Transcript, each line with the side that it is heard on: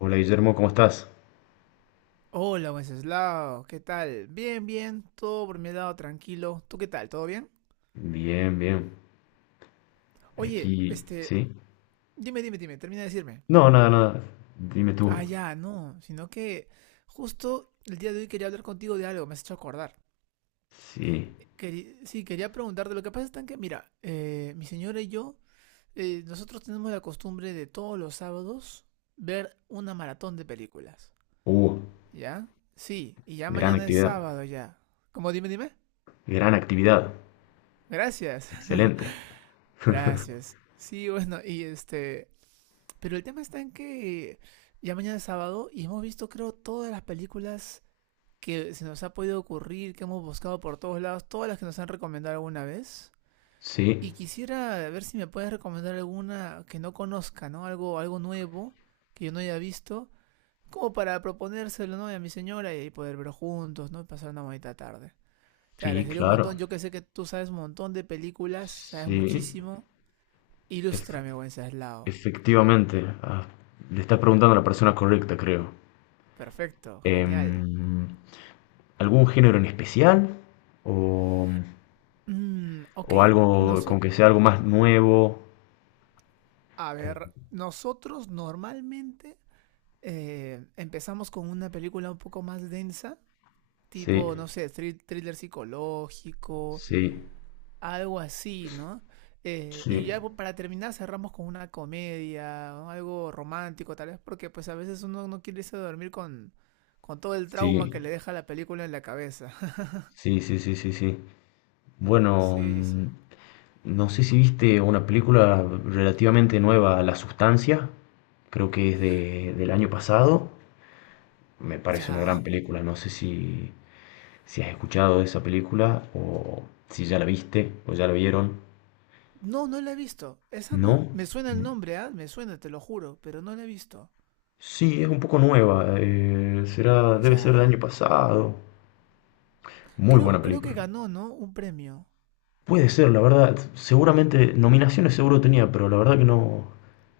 left: Hola, Guillermo, ¿cómo estás?
right: Hola, Wenceslao, ¿qué tal? Bien, bien, todo por mi lado, tranquilo. ¿Tú qué tal? ¿Todo bien?
left: Bien, bien.
right: Oye,
left: Aquí,
right: este,
left: ¿sí?
right: dime, dime, dime, termina de decirme.
left: No, nada, nada. Dime
right: Ah,
left: tú.
right: ya, no, sino que justo el día de hoy quería hablar contigo de algo, me has hecho acordar.
left: Sí.
right: Sí, quería preguntarte, lo que pasa es tan que, mira, mi señora y yo, nosotros tenemos la costumbre de todos los sábados ver una maratón de películas,
left: Uh,
right: ¿ya? Sí, y ya
left: gran
right: mañana es
left: actividad.
right: sábado ya. ¿Cómo dime, dime?
left: Gran actividad.
right: Gracias.
left: Excelente.
right: Gracias. Sí, bueno, y este, pero el tema está en que ya mañana es sábado y hemos visto, creo, todas las películas que se nos ha podido ocurrir, que hemos buscado por todos lados, todas las que nos han recomendado alguna vez.
left: Sí,
right: Y quisiera ver si me puedes recomendar alguna que no conozca, ¿no? Algo, algo nuevo que yo no haya visto, como para proponérselo, ¿no? Y a mi señora y ahí poder ver juntos, ¿no? Y pasar una bonita tarde. Te
left: sí,
right: agradecería un
left: claro.
right: montón. Yo que sé que tú sabes un montón de películas, sabes
left: Sí,
right: muchísimo.
left: ef-
right: Ilústrame, buen Ceslao.
left: efectivamente. Le estás preguntando a la persona correcta, creo.
right: Perfecto, genial.
left: Em, ¿Algún género en especial? ¿O,
right: Mm, ok,
left: ¿o algo con
right: nosotros,
left: que sea algo más nuevo?
right: a
left: Eh,
right: ver, nosotros normalmente empezamos con una película un poco más densa,
left: Sí,
right: tipo, no sé, thriller psicológico,
left: sí,
right: algo así, ¿no? Y
left: sí,
right: ya para terminar cerramos con una comedia, ¿no? Algo romántico tal vez, porque pues a veces uno no quiere irse a dormir con todo el trauma
left: sí.
right: que le deja la película en la cabeza.
left: Sí, sí, sí, sí, sí. Bueno,
right: Sí, sí.
left: no sé si viste una película relativamente nueva, La Sustancia, creo que es del año pasado. Me parece una gran
right: Ya,
left: película, no sé si, si has escuchado de esa película o si ya la viste o ya la vieron.
right: no, no la he visto. Esa no.
left: ¿No?
right: Me suena el nombre, ¿ah? Me suena, te lo juro, pero no la he visto.
left: Sí, es un poco nueva, será, debe ser del
right: Ya.
left: año pasado. Muy
right: Creo,
left: buena
right: creo que
left: película.
right: ganó, ¿no? Un premio.
left: Puede ser, la verdad. Seguramente, nominaciones seguro tenía, pero la verdad que no,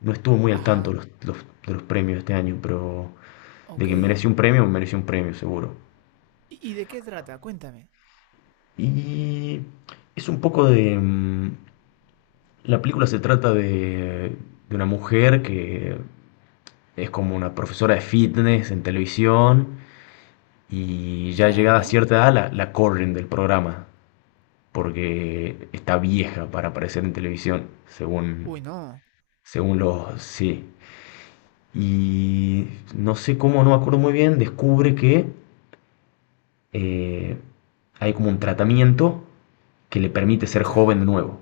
left: no estuve muy al tanto
right: Ajá.
left: de los premios este año, pero de
right: Ok.
left: que mereció un premio seguro.
right: Y de qué trata? Cuéntame.
left: Y es un poco de... la película se trata de una mujer que es como una profesora de fitness en televisión y ya llegada a
right: ¿Ya?
left: cierta edad la corren del programa porque está vieja para aparecer en televisión, según,
right: Uy, no.
left: según los... Sí, y no sé cómo, no me acuerdo muy bien, descubre que eh, hay como un tratamiento que le permite ser joven de
right: ¿Ya?
left: nuevo.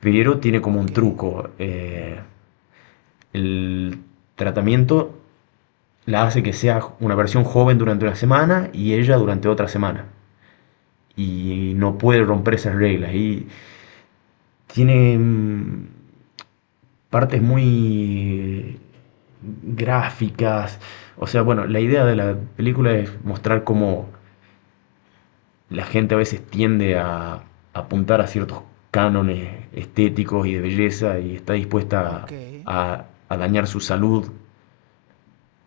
left: Pero tiene como
right: Ok.
left: un truco. El tratamiento la hace que sea una versión joven durante una semana y ella durante otra semana. Y no puede romper esas reglas. Y tiene partes muy gráficas. O sea, bueno, la idea de la película es mostrar cómo la gente a veces tiende a apuntar a ciertos cánones estéticos y de belleza y está dispuesta
right: Ok.
left: a dañar su salud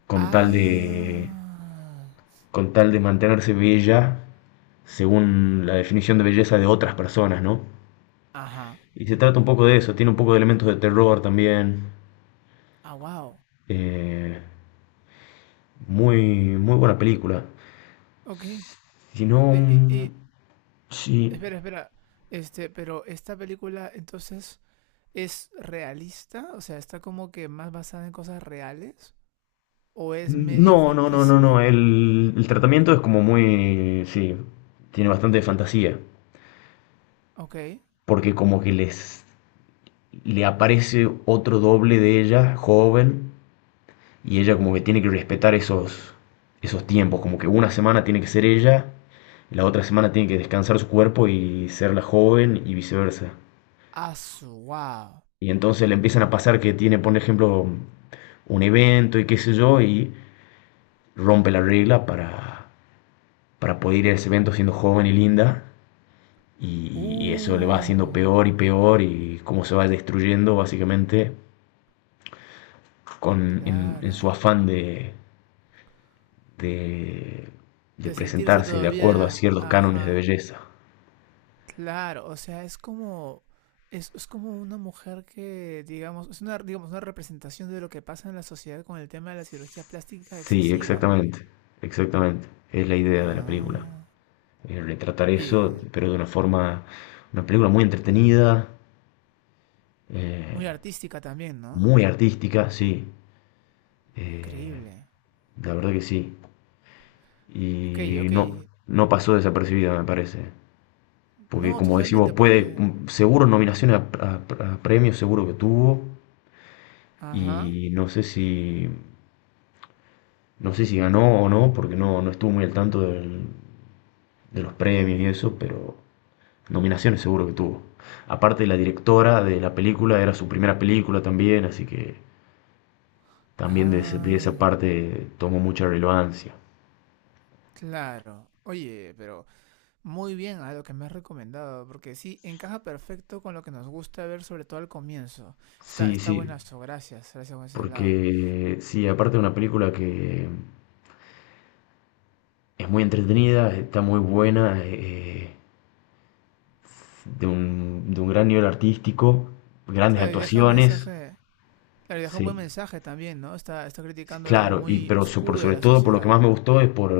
left: con tal de,
right: Ah.
left: con tal de mantenerse bella según la definición de belleza de otras personas, ¿no?
right: Ajá.
left: Y se trata un poco de eso, tiene un poco de elementos de terror también.
right: Ah, wow.
left: eh, Muy, muy buena película.
right: Ok. Y,
left: Si no,
right: y- y-
left: sí,
right: espera, espera. Este, pero esta película entonces es realista, o sea, está como que más basada en cosas reales, o es medio
left: no, no, no, no, no.
right: ficticia,
left: El tratamiento es como muy, sí, tiene bastante fantasía,
right: ¿ok?
left: porque como que les le aparece otro doble de ella, joven, y ella como que tiene que respetar esos tiempos, como que una semana tiene que ser ella, la otra semana tiene que descansar su cuerpo y ser la joven y viceversa.
right: Asu, wow.
left: Y entonces le empiezan a pasar que tiene, por ejemplo, un evento y qué sé yo, y rompe la regla para poder ir a ese evento siendo joven y linda y eso le va haciendo
right: Uh,
left: peor y peor y cómo se va destruyendo básicamente con, en su
right: claro.
left: afán de, de
right: De sentirse
left: presentarse de acuerdo a
right: todavía,
left: ciertos cánones de
right: ajá,
left: belleza.
right: claro, o sea, es como una mujer que, digamos, es una, digamos, una representación de lo que pasa en la sociedad con el tema de la cirugía plástica
left: Sí,
right: excesiva, ¿no?
left: exactamente, exactamente. Es la idea de la película.
right: Ah,
left: Retratar eso,
right: oye,
left: pero de una forma, una película muy entretenida, eh,
right: muy artística también, ¿no?
left: muy artística, sí. eh,
right: Increíble.
left: la verdad que sí.
right: Ok,
left: Y
right: ok,
left: no, no pasó desapercibida, me parece. Porque
right: no,
left: como decís vos,
right: totalmente,
left: puede,
right: porque,
left: seguro nominaciones a, a premios, seguro que tuvo,
right: ajá,
left: y no sé si, no sé si ganó o no, porque no, no estuvo muy al tanto de los premios y eso, pero nominaciones seguro que tuvo. Aparte, la directora de la película era su primera película también, así que también de, de esa
right: ah.
left: parte tomó mucha relevancia.
right: Claro. Oye, pero muy bien a lo que me has recomendado, porque sí, encaja perfecto con lo que nos gusta ver, sobre todo al comienzo.
left: Sí,
right: Está, está
left: sí,
right: buenazo, gracias, gracias por ese lado.
left: porque sí, aparte de una película que es muy entretenida, está muy buena, de un gran nivel artístico, grandes
right: Claro, y deja un
left: actuaciones,
right: mensaje, claro, y deja un buen
left: sí,
right: mensaje también, ¿no? Está, está
left: sí,
right: criticando algo
left: claro, y,
right: muy
left: pero por
right: oscuro de
left: sobre
right: la
left: todo por lo que
right: sociedad.
left: más me gustó es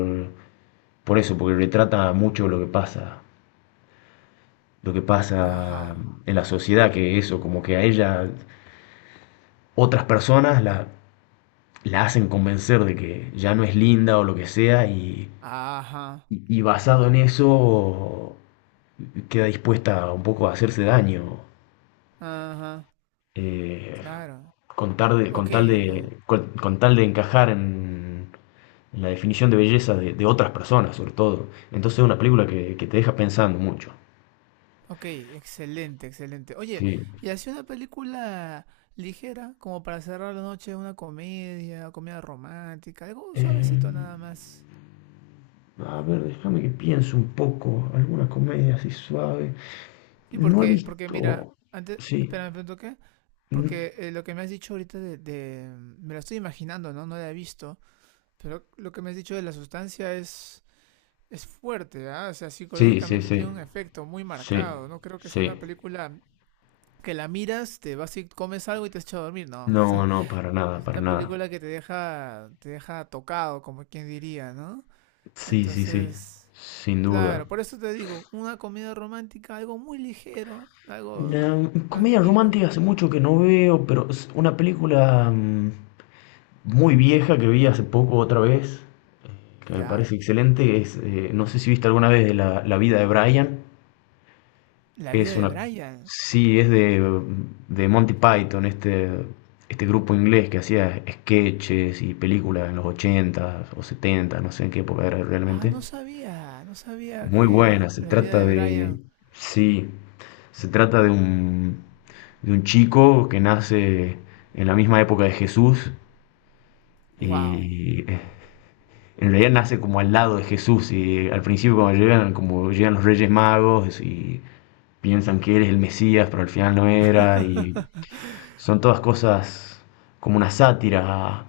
left: por eso, porque retrata mucho lo que pasa
right: Ajá,
left: en la sociedad, que eso, como que a ella otras personas la hacen convencer de que ya no es linda o lo que sea, y,
right: ajá,
left: y basado en eso queda dispuesta un poco a hacerse daño.
right: ajá,
left: Eh,
right: claro.
left: con,
right: Ok, ok.
left: con tal de encajar en la definición de belleza de otras personas, sobre todo. Entonces es una película que te deja pensando mucho.
right: Ok, excelente, excelente. Oye,
left: Sí.
right: y así una película ligera, como para cerrar la noche, una comedia, comedia romántica, algo suavecito
left: Eh,
right: nada más.
left: a ver, déjame que piense un poco. Alguna comedia así suave.
right: Y
left: No he
right: porque, porque mira,
left: visto.
right: antes,
left: Sí.
right: espérame, ¿me toqué?
left: n-
right: Porque lo que me has dicho ahorita de, me lo estoy imaginando, ¿no? No la he visto, pero lo que me has dicho de la sustancia es fuerte, ¿ah? O sea,
left: Sí, sí,
right: psicológicamente
left: sí.
right: tiene un efecto muy
left: Sí,
right: marcado, no creo que sea
left: sí.
right: una película que la miras, te vas y comes algo y te echas a dormir, no.
left: No, no, para nada,
right: Es
left: para
right: una
left: nada.
right: película que te deja tocado, como quien diría, ¿no?
left: Sí, sí, sí.
right: Entonces,
left: Sin duda.
right: claro, por eso te digo, una comedia romántica, algo muy ligero, algo
left: Una comedia
right: tranquilo.
left: romántica hace mucho que no veo, pero es una película muy vieja que vi hace poco otra vez, que me
right: ¿Ya?
left: parece excelente, es, no sé si viste alguna vez de la, la vida de Brian,
right: La vida
left: es
right: de
left: una,
right: Brian.
left: sí, es de Monty Python, este grupo inglés que hacía sketches y películas en los 80 o setenta, no sé en qué época era
right: Ah,
left: realmente.
right: no sabía, no sabía
left: Muy buena,
right: que
left: se
right: la vida
left: trata
right: de
left: de,
right: Brian.
left: sí, se trata de un chico que nace en la misma época de Jesús
right: Wow.
left: y... en realidad nace como al lado de Jesús y al principio cuando llegan, como llegan los Reyes Magos y piensan que él es el Mesías, pero al final no era y son todas cosas como una sátira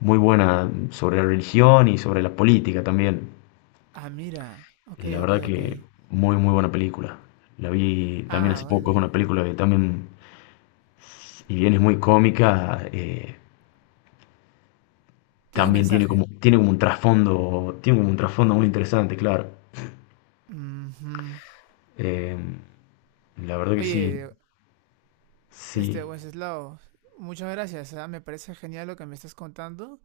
left: muy buena sobre la religión y sobre la política también.
right: Ah, mira. Ok,
left: La
right: ok,
left: verdad
right: ok.
left: que muy muy buena película. La vi también
right: Ah,
left: hace poco, es una
right: bueno.
left: película que también, si bien es muy cómica,
right: Tiene un
left: también
right: mensaje.
left: tiene como un trasfondo, tiene como un trasfondo muy interesante, claro.
right: Ujú.
left: Eh, la verdad que sí,
right: Oye, este,
left: sí,
right: Wenceslao, muchas gracias, ah, me parece genial lo que me estás contando.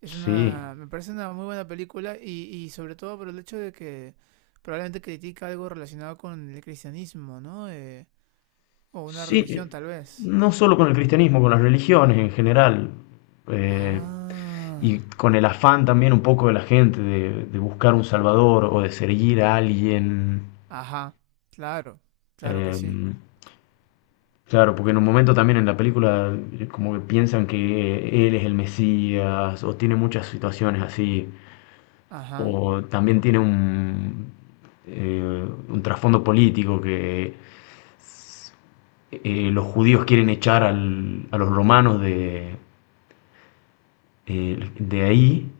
right: Es
left: sí,
right: una, me parece una muy buena película y sobre todo por el hecho de que probablemente critica algo relacionado con el cristianismo, ¿no? O una
left: sí,
right: religión tal vez.
left: no solo con el cristianismo, con las religiones en general, eh, y
right: Ah,
left: con el afán también un poco de la gente de buscar un salvador o de seguir a alguien.
right: ajá, claro, claro que
left: eh,
right: sí.
left: claro, porque en un momento también en la película como que piensan que él es el Mesías, o tiene muchas situaciones así,
right: Ajá,
left: o también tiene un trasfondo político que los judíos quieren echar a los romanos de ahí,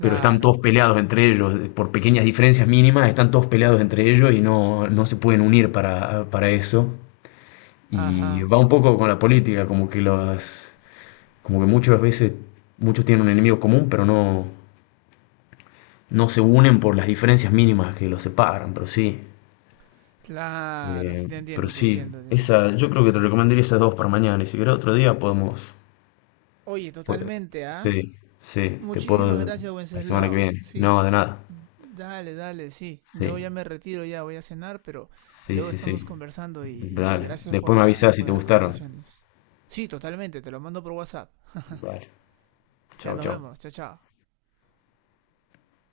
left: pero están todos peleados entre ellos, por pequeñas diferencias mínimas, están todos peleados entre ellos y no, no se pueden unir para eso. Y
right: ajá,
left: va un poco con la política, como que las, como que muchas veces muchos tienen un enemigo común, pero no, no se unen por las diferencias mínimas que los separan, pero sí.
right: claro, sí
left: eh,
right: te
left: pero
right: entiendo, te
left: sí,
right: entiendo, te entiendo.
left: esa, yo creo que te recomendaría esas dos para mañana y si querés otro día podemos...
right: Oye,
left: Pues,
right: totalmente, ¿ah?
left: sí, sí, te
right: Muchísimas
left: puedo
right: gracias,
left: la semana que
right: Wenceslao.
left: viene.
right: Sí,
left: No, de nada.
right: dale, dale, sí. Yo
left: Sí,
right: ya me retiro, ya voy a cenar, pero
left: sí,
right: luego
left: sí,
right: estamos
left: sí.
right: conversando y
left: Dale.
right: gracias por
left: Después me
right: la,
left: avisas si
right: por
left: te
right: las
left: gustaron.
right: recomendaciones. Sí, totalmente, te lo mando por WhatsApp.
left: Vale.
right: Ya
left: Chau,
right: nos
left: chau.
right: vemos, chao, chao.